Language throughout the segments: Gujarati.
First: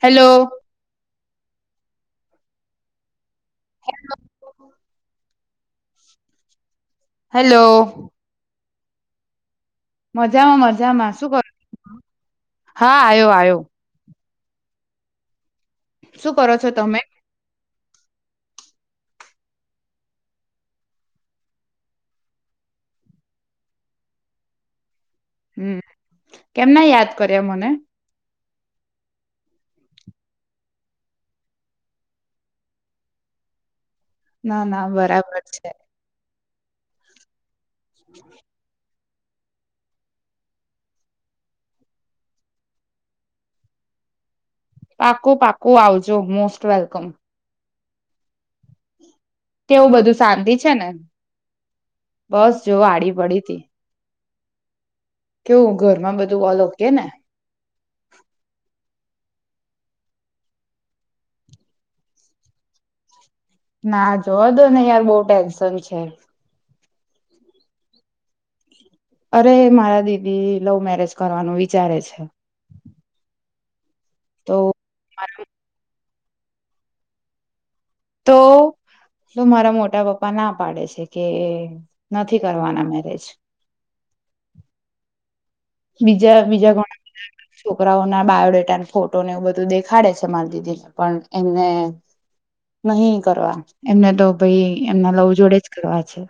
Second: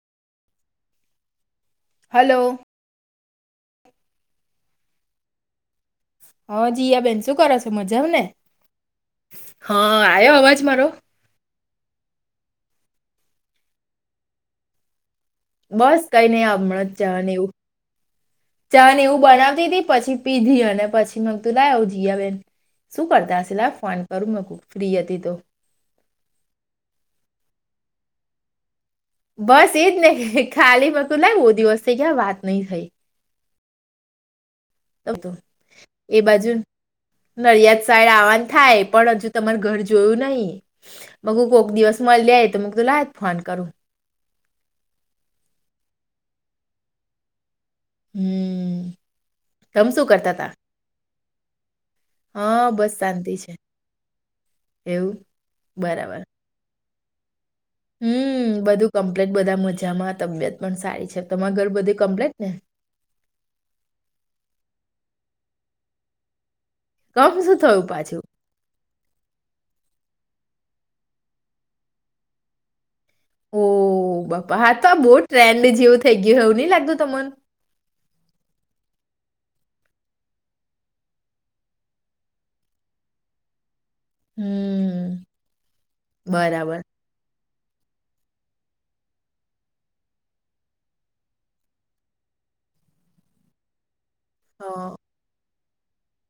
હેલો હલો હે હ જયા બેેન શું કરો છો મજા આવ ને હા આવ્યો અવાજ મજામાં મારો મજામાં શું કરું હા આવ્યો આ્યો બસ કઈ શું નહી કરો છો આપમણા તમે જ જવા એવું ચા એવું બનાવતી તી પછી પીધી અને પછી મ તું લાવ આવ જયા બેેન શું કરતા સિલા ફોન કરું મ ફ્રી હતી તો હમ કેમના યાદ કર્યા મને હ બસ એજ ને ખાલી પકું લાવ બહ દિવસથી ક્યા વાત નહી થઈ ના ના તો તો બરાબર છે એ બાજુ નડિયાદ સાઈડ આવવાનું થાય પણ હજુ તમાર ઘર જોયું નહીિ બગ કોક દિવસમાં લે તો મ તો લાય જ ફોન કરું પાકું પાકું આવજો મોસ્ટ વેલકમ હમ તમે કેવું શું બધું કરતા તા શાંતિ છે ને? બસ હા જો આડી શાંતિ પડી છે તી. એવું કેવું ઘર માં બરાબર બધું ઓલો તેને હમ્મ, બધું કમ્પ્લીટ બધા મજામાં તબિયત પણ સારી છે. તમારા ઘર બધી કમ્પ્લીટ ને? ના જોવા દો ને યાર બહુ ટેન્શન છે. કમ શું થયું પાછું? અરે મારા દીદી લવ મેરેજ કરવાનું વિચારે છે. ઓ. ઓ બાપા હા તો આ બહુ મારા ટ્રેન્ડ જેવું થઈ ગયું હેવું નહી લાગતું તમન? તો મારા મોટા પપ્પા ના પાડે છે કે નથી કરવાના મેરેજ. હમ્મ. બીજા બીજા બરાબર. કોણે [inaudible] છોકરાઓના બાયોડેટાને ફોટોને એવું બધું દેખાડે છે મારી દીદીને પણ એમને નહીં કરવા. એમને તો ભઈ હા, એમના લવ જોડેજ કરવા છે.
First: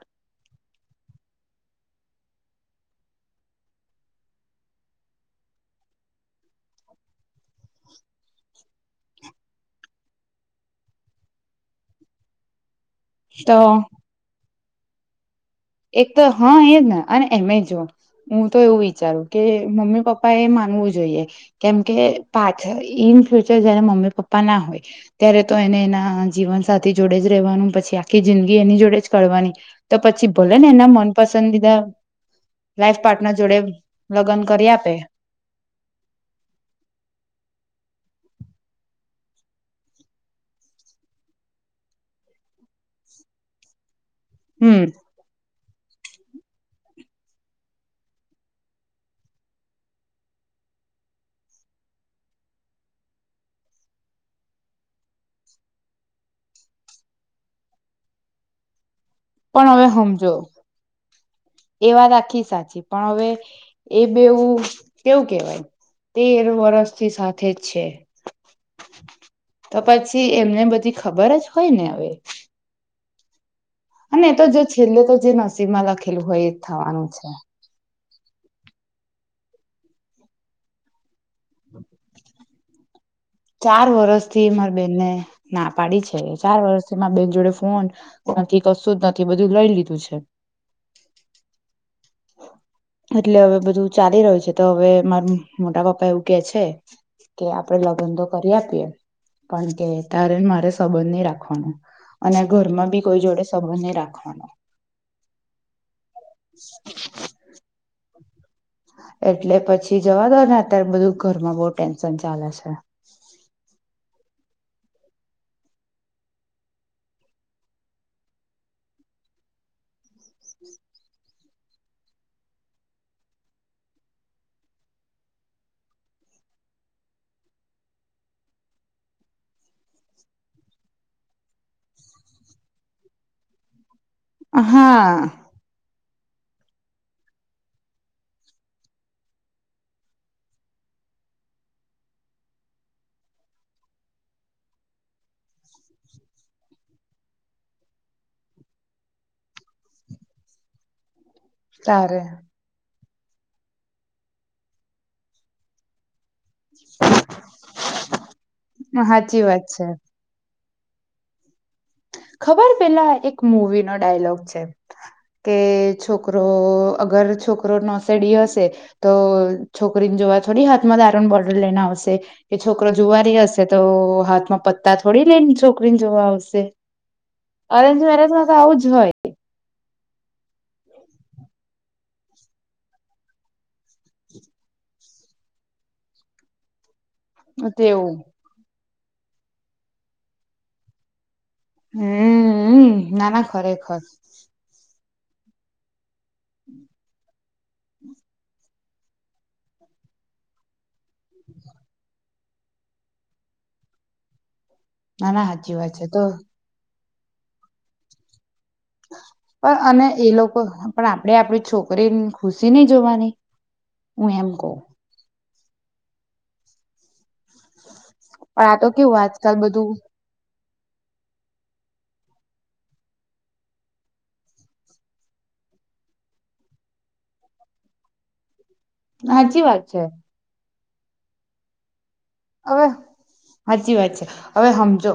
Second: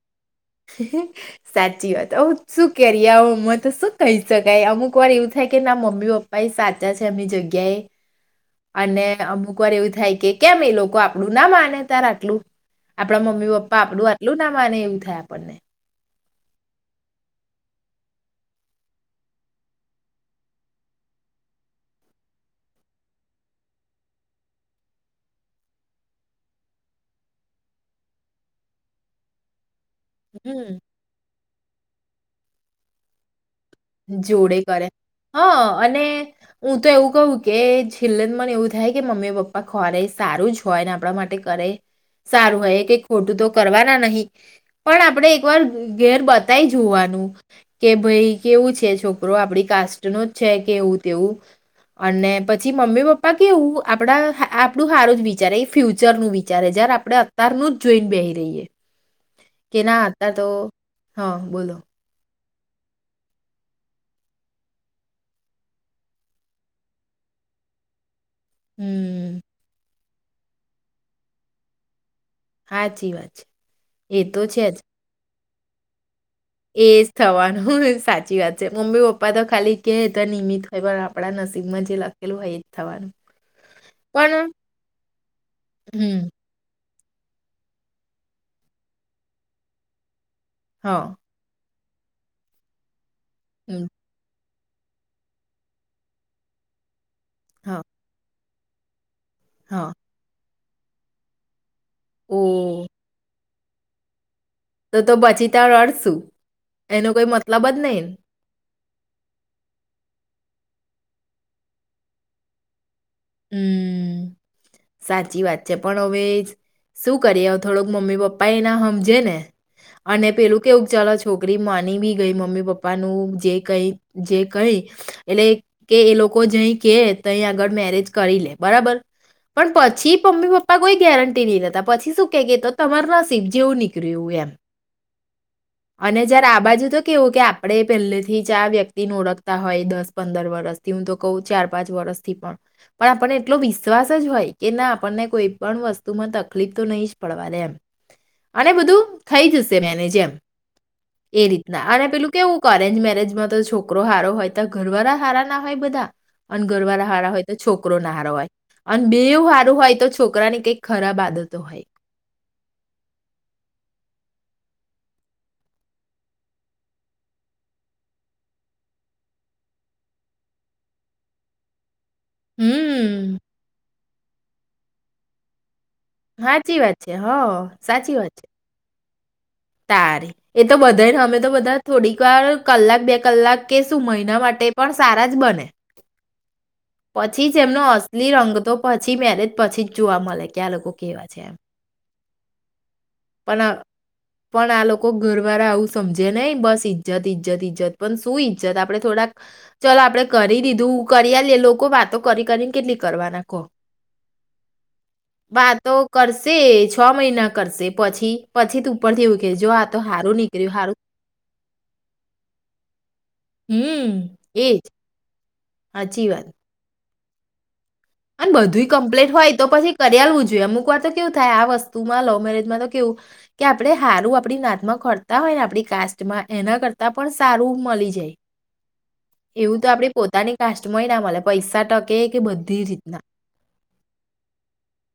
સાચી વાત અવ શું કરીએ આવો ઉમર તો શું કહી શકાય. અમુક વાર એવું થાય કે ના મમ્મી પપ્પા એ સાચા છે એમની જગ્યા એ. અને અમુક વાર એવું થાય કે કેમ એ લોકો આપણુંના માને તાર આટલું. આપડા મમ્મી તો પપ્પા આપડું આટલું ના માને એવું થાય. પનને. એક તો હ એજ ને અને એમે જો હું તો એવું વિચારું કે મમ્મી પપ્પા એ માનવું જોઈએ કેમ કે પાછ ઈનફ્યુચર જયારે મમ્મી પપ્પા ના હોય ત્યારે તો એને એના જીવન સાથે જોડે જ રેવાનું પછી આખી જિંદગી એની જોડે જ કરવાની તો પ હમ્મ. બોલોને એના મનપસ સંદીદા લાઈફ પાર્ટનર જોડે લગ્ન જોડે કરી કરે. આપે હા અને હું તો એવું કહું કે છેલ્લે મને એવું થાય કે મમ્મી પપ્પા ખોળે સારું જ હોય ને આપણા માટે કરે સારું હોય કે ખોટું તો કરવાના નહીં. હમ પણ આપડે પર ઘેર બતાય જોવાનું કે ભઈ કેવું છે છોકરો આપડી કાસ્ટનું જ છે કે એવું તેવું. અને પછી મમ્મી પપ્પા કેવું આપડા આપડું સારું જ વિચારે એ ફ્યુચર નું વિચારે જયારે આપડે અત્યારનું જ જોઈને બેહી રહીએ. પણ કે હવે ના હમજો, અત્યાર તો હા બોલો એ વાત આખી સા પછી. પણ હવે એ બવું કેવું કેવાય તેર વરર્ષથી સાથે જ છે. હમ તો પછી એમને બધી ખબર જ હોયને હવે. સાચી વાત અને એતો જો છેલ્લે તો જેનાસ છે નાલાક એજ થવાનું સાચ- ચી વાત છે. મમ્મી પપ્પા તો ખાલી કે તો નિમિત હોય બૈરા ચાર પણ વરર્ષથી મારી બેનને ના પાડી છે. હમ, ચાર વર્ષ છે માં બેન જોડે ફોન નથી, કશું જ નથી બધું લઈ લીધું છે. હ. એટલે હવે હમ, બધું ચાલી રહ્યું છે. તો હવે મારી મોટા પપ્પા એવું કે છે કે આપરે હા, લગ્ન તો કરી આપીએ. પણ કે હા. તારે મારે સંબંધ નય રાખવાનું. અને ઓહ! ઘરમાં બી કોઈ જોડે સબંધ નહી રાખવાનો. તો તો બચીતા રડશું એટલે પછી જવા દોને અત્યારે બધું ઘરમાં બહુ ટેન્શન ચાલે છે. હમ્મ, સાચી વાત છે. પણ હવે શું કરીએ થોડોક મમ્મી પપ્પાએ ના હમજેને. અને પેલું કેવું ચાલો છોકરી માની બી ગઈ મમ્મી પપ્પાનું જે કઈ જે કઈ એટલે કે એ લોકો જઈ કે તઈ આગળ મેરેજ કરી લે બરાબર. પણ પછી મમ્મી પપ્પા કોઈ ગેરંટી નહી લેતા. પછી શું કે તો તમાર નસીબ જેવું નીક હા. અને જયારે આ બાજુ તો કેવું, કે આપડે પહેલેથી જ આ વ્યક્તિને ઓળખતા હોય. દસ પંદર વરસથી, હું તો કહુ ચાર પાંચ વરસથી પણ પણ આપણને એટલો વિશ્વાસ જ હોય, કે ના આપણને કોઈ પણ વસ્તુમાં તકલીફ તો નહી જ પડવા દે એમ. અને બધું થઈ જશે મેનેજ એમ. એ રીતના અને તારે પેલું કેવું ક અરેન્જ મેરેજ એમાં તો છોકરો હારો હોય તો ઘરવારા હારા ના હોય બધા અન ગરવારા હારા હોય તો છોકરો ના હારો હોય. અને સાચી બેયોં વાત હારું છે હોય તો છોકરા ની કઈક ખરાબ આદતો હોય. ખબર પેલા એક મૂવી નો ડાયલોગ છે. કે છોકરો અગર છોકરો નોસેડી હશે તો છોકરીન જોવા થોડી હાથમાં દારૂની બોટલ લેને આવશે. કે છોકરો હમ જુવારી હશે તો હાથમાં પત તા થોડી લેની છો કરીન જોવા આવશે સાચી વાત છે હઅ અરેન્જ સાચી વાત મેરેજમાં છે. તો આવું હોય તારી એ તો બધાને હમે તો બધા થોડીક વાર કલાક બે કલાક કે સું મહિના માટે પણ સારા જ બને. પછી જ એમનો તેવું અસલી રંગ તો પછી મેરેજ પછી જ જોવા મળે કે આ લોકો કેવા છે એમ. હમ્મમ ના ના ખરેખર. કો ઘરવારા આવુ હમ જેને બસ ઈજ્જતથી ઈજ્જત ઈજ્જત પણ શું ઈજ્જત આપડે થોડાક ચલ આપડે કરી દીધું કરી આલીએ લોકો વાતો કરી કરીને કેટલી કરવાના કો ના ના સાચી વાત વાતો છે તો કરશે જ હ મહિના કરશે પછી પછી તો ઉપરથી એવું કે જો પણ આ તો અને એ હારું લોકો નીકળ્યું હારું પણ આપણેે આપડી છોકરીની ખુશી નહી જોવાની હું હમ એમ કઉ એજ હાચી વાત અને પણ આ બધું તો કેવું કમ્પ્લીટ હોય આજકાલ તો બધું પછી કર્યાલવું જોઈએ અમુક તો કેવું થાય આ વસ્તુમાં લવ મેરેજમાં તો કેવું કે આપણે સારું આપણી નાતમાં કરતા હોય ને આપણી કાસ્ટમાં એના કરતા પણ સારું મળી જાય. હાચી વાત છે. લાસસ્ટ મહિના મલે પૈસા તક. કે કે હવે બધીજી સાચી વાત છે હવે સમજો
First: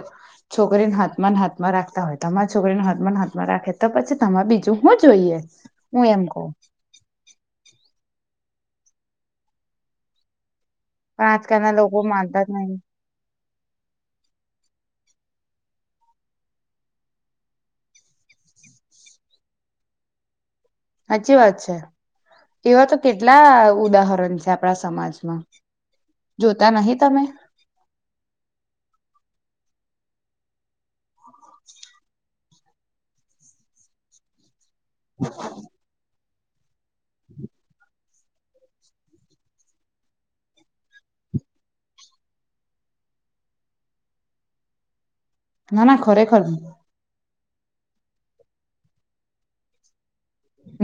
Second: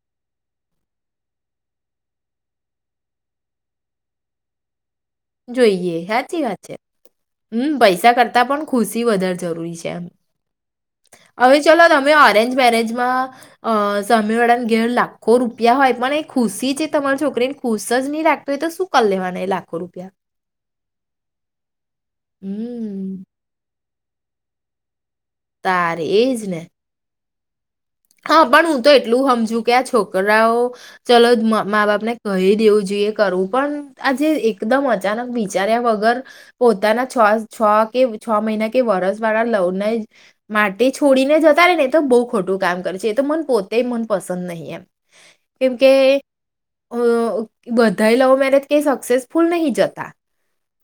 છોકરીને હાથમાં હાથમાં રાખતા હોય, તમારા છોકરીને હાથમાં હાથમાં રાખે તો પછી તમારે બીજું? હું જોઈએ જોઈએ, હું એમ કહ હાચી વાત છે હમ પૈસા. કરતા પણ ખુશી વધારે જરૂરી છે એમ. પણ હવે આજકાલના ચલો લોકો તમે માનતા અરેન્જ જ નહી મેરેજમાં અ સાંમેવાળા ના ઘેર લાખો રૂપિયા હોય પણ એ ખુશી છે, તમારી છોકરીને ખુશ જ નહી રાખતી હોય તો શું કરી લેવાના એ લાખો રૂપિયા? સાચી વાત છે એવા તો હમ કેટલા ઉદાહરણ. છે આપણા સમાજ. તારે એજ ને જોતા નહીં તમે. હા પણ હું તો એટલું સમજુ કે આ છોકરાઓ, ચલો મા બાપ ને કહી દેવું જોઈએ. કરવું પણ આજે એકદમ અચાનક વિચાર્યા વગર. પોતાના છ-છ કે છ મહિના કે વર્ષ વાળા લવને માટે છોડીને જતા રહે ને તો બહુ ખોટું કામ. એ તો મને પોતે મન પસંદ નહીં એમ. કેમ ના ના કે ખરેખર અ. બધા લવ મેરેજ કઈ સક્સેસફુલ નહીં જતા.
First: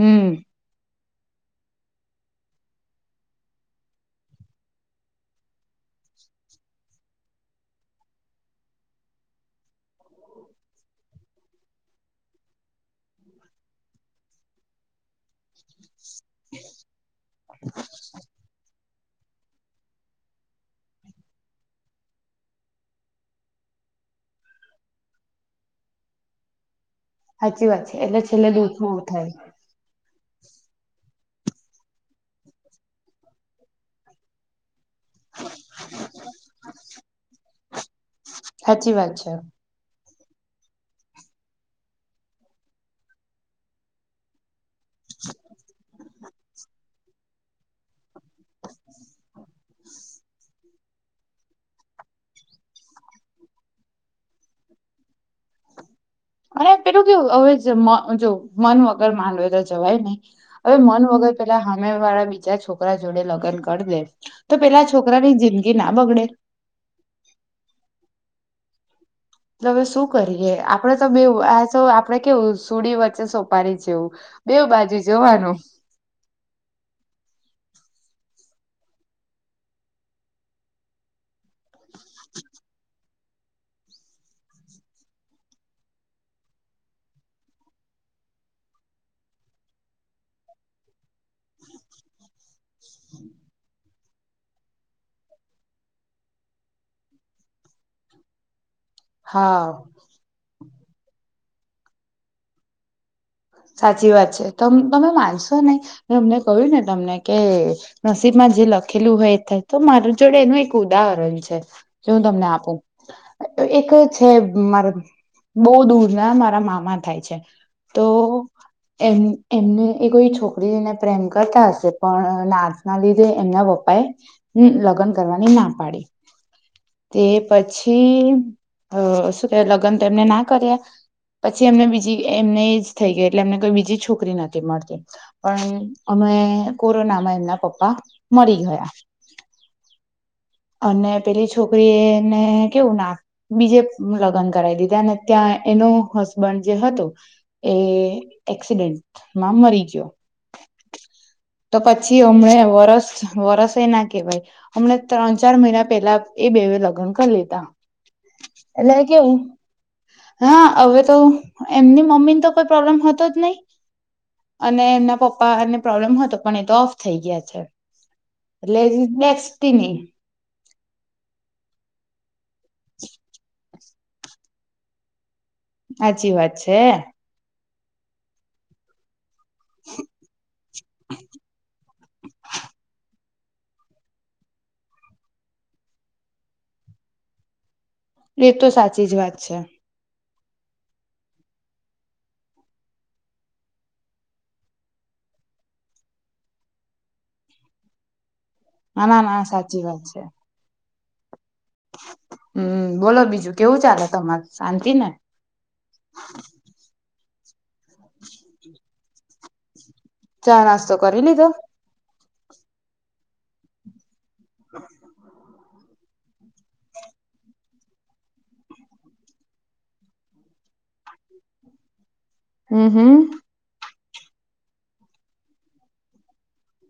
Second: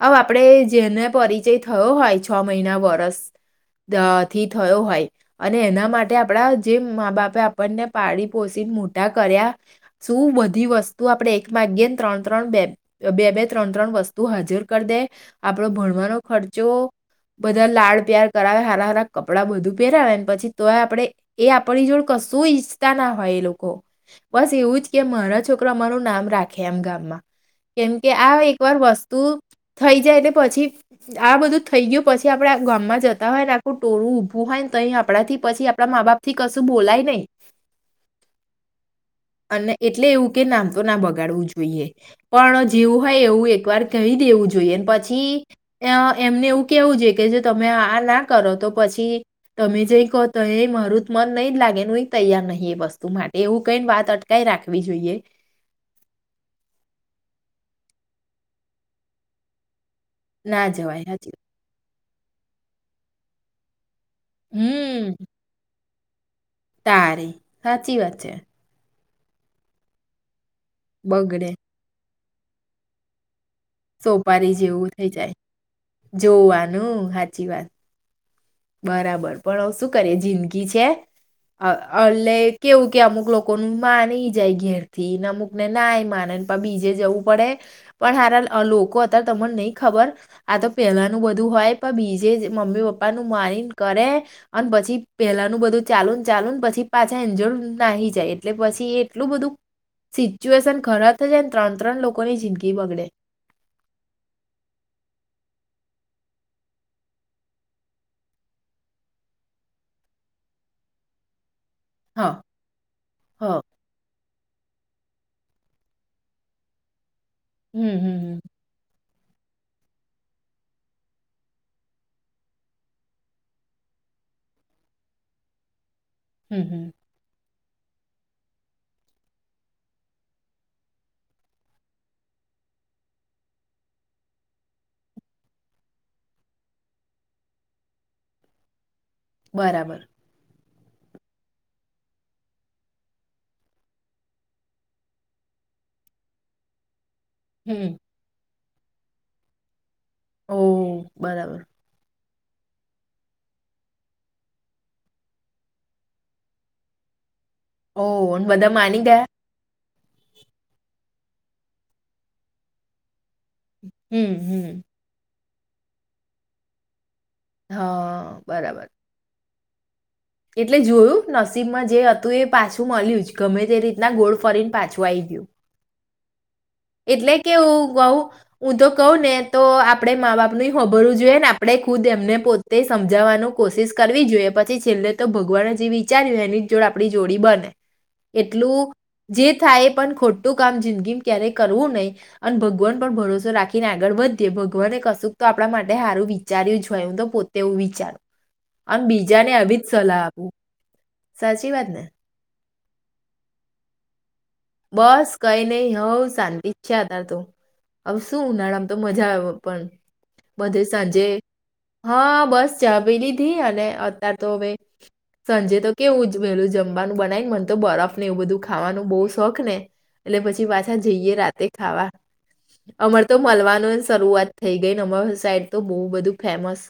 હવે આપડે જેને પરિચય થયો હોય છ મહિના, વર્ષથી થયો હોય અને એના માટે આપણા. જે મા બાપે આપણને પાળી પોસીને મોટા કર્યા, શું બધી વસ્તુ આપણે એક માગ્યે ને ત્રણ-ત્રણ, બે- બે બે ત્રણ ત્રણ વસ્તુ હાજર કરી દે, આપડો ભણવાનો. ખર્ચો, બધા લાડ પ્યાર કરાવે હારા હારા. કપડાં બધું પહેરાવેને પછી તોય આપડે. એ આપની જોડ કશું ઈચ્છતા ના હોય, એ લોકો બસ એવું જ કે મારા છોકરા અમારું નામ રાખે એમ ગામમાં. સાચી વાત છે કેમકે એટલે આ છેલ્લે એક વાર દુખવું વસ્તુ થાય થઈ જાય. પછી આ બધું થઈ ગયું પછી આપડે ગામમાં જતા હોય ને આખું ટોરું ઊભું હોય. તો અહીં આપણાથી પછી આપણા મા બાપ. થી કશું બોલાય નહીં સાચી વાત છે અને એટલે એવું કે નામ તો ના બગાડવું જોઈએ, પણ જેવું હોય એવું એક વાર કહીં દેવું જોઈએ. પછી એમને એવું કેવું જોઈ કે. તમે આ ના કરો તો પછી તમે જ કહો તો મારું. મન નહીં જ લાગે, એ ન એ તૈયાર નહી એ વસ્તુ માટે, એવું કંઈ વાત અટકાય રાખવી જોઈએ. અને પેલું કેવું, હવે જો મન વગર માનવે તો જવાય નહીં. ના હવે જવાય મન વગર સાચી પેલા હામે વાળા. બીજા છોકરા જોડે લગન કરી દે તો પેલા હમ છોકરાની જિંદગી ના હ બગને તારે સાચી વાત છે. હવે શું કરી એ આપડે તો બે બગડે આપણે કે સુડી વચ્ચે સોપ સોપારી જેવું થઈ જાય જોવાનું હા સાચી વાત. બરાબર પણ શું કરીએ જિંદગી છે એટલે કેવું કે અમુક લોકોનું માની જાય ઘેર થી ને અમુકને ના માનેને પણ બીજે જવું પડે પણ સાર લોકો અત્યારે તમને નઈ ખબર આ તો પેલાનું બધું હોય પણ બીજે મમ્મી પપ્પાનું મારી કરે અને પછી પેલાનું બધું ચાલુ ચાલુ પછી પાછા એજર નાહી જાય એટલે પછી એટલું બધું હા સીચુએશન ઘરા થ જાયને ત્રણ ત્રણ લોકો ની જિંદગી બગડે સાચી વાત છે તમે માનશો નને અમને કહ્યું ને તમને કે નસીબમાં જે લખેલું હોય એ થાય તો મારી જોડે એનું એક ઉદાહરણ છે. જો હું હા તમને આપું હ એક છે મારા બહુ દૂર ના મારા મામા થાય છે. હમ તો હમ હ એમ એમને એ કોઈ છોકરીને પ્રેમ કરતા હશે પણ નાથના લીધે એમના પપ્પા એ લગ્ન કરવાની ના પાડી હમ હમ તે પછી શું કે લગ્ન તો એમને ના કર્યા પછી એમને બીજી એમને થઈ ગઈ એટલે એમને કોઈ બીજી છોકરી નથી મળતી પણ અમે કોરોના માં એમના પપ્પા મરી ગયા બરાબર. અને પેલી છોકરી એને કેવું ના બીજે લગ્ન કરાવી દીધા ને ત્યાં એનો હસબન્ડ જે હતો એ હમ એક્સિડેન્ટમાં મરી ગયો ઓ બરાબર હમ વરસ વરસ એ ના કેહેવાય હમણા ત્રણ ચાર મહિના પહેલા એ બે લગ્ન કરી લીધ ઓ હ બધા માની ગયા હા હવે તો એમની મમ્મી ને તો કોઈ પ્રોબ્લેમ હતો જ ન હમ, હમ. અને એમના પ પને પ્રોબ્લેમ હતો પણ એતો થઈ ગયા હા, બરાબર. છે [unintelligible] તીની એટલે જોયું નસીબમાં જે હતું એ પાછું મળ્યું જ ગમે તે રી ના ગોળ ફોરીન પાછુ આયી ગયું હાચી વાત છે એટલે [unintelligible] હું તો કહું ને તો આપડણે મા બાપ ન હોબરવું જોઈએ ને આપણેે ખુદ એમને પોતે સમજાવાનું કોશિશ કરવી જોઈએ પછી છેલ્લે તો ભગવાને જે વિચાર્યું એની જોડ આપણી જોડી બને એ તો એટલું સાચી જ વાત જે છે થાય પણ ખોટું કામ જિંદગી ક્યારેય કરવું નહી અને ભગવાન પર ભરોસો રાખીને આગળ વધીએ ભગવાનને કશુંક તો આપણા માટે સારું વિચાર્યું જો હોય હું તો પોતે એવું વિચારું ના આમ ના બીજાને અવિ સલાહ આપું સાચી વાત ને હમ્મ બોલો બીજું કેવું ચાલે તમારે બસ કઈ નહી હોવ શાંતિ છે ને તો હવે શું ઉનાળામ તો મજા આવે પણ ચા બધે નાસ્તો કરી સાંજે લીધો હા બસ ચા પી લીધી અને તર તોવે સંંજે તો કેવું જ વહેલું જમવાનું બનાવીને મને તો બરફ ને એવું બધું ખાવાનું બહુ શોખ ને એટલે પછી પાછા જઈએ રાતે ખાવા હમ હમ અમર તો મળવાનું જ શરૂઆત થઈ ગઈ નમર સાઈડ તો બહુ બધું ફેમસ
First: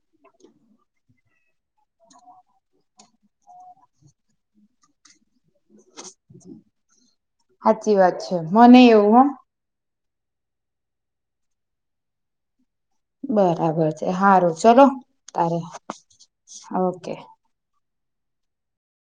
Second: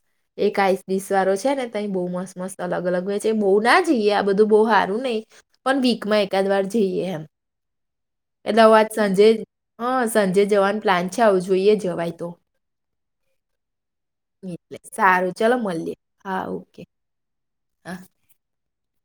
એક આઈસ ડિશ વાળો છે ને ત બહુ મસ્ત મસ્ અલગ અલગ હોય છે બહુ ના જઈએ આ બધું બહુ હા રું નહી પણ વીકમાં એકાદ વાર જઈએ એમ હાચી વાત છે એટલે હવે મને આજ હી એવું સાંજે હ હા સાજે જવાનું પ્લાન છે આવું જોઈએ જવાય તો બરાબર હારું એટલે ચલો સારું ચલો તારે મળીએ હા ઓકે હા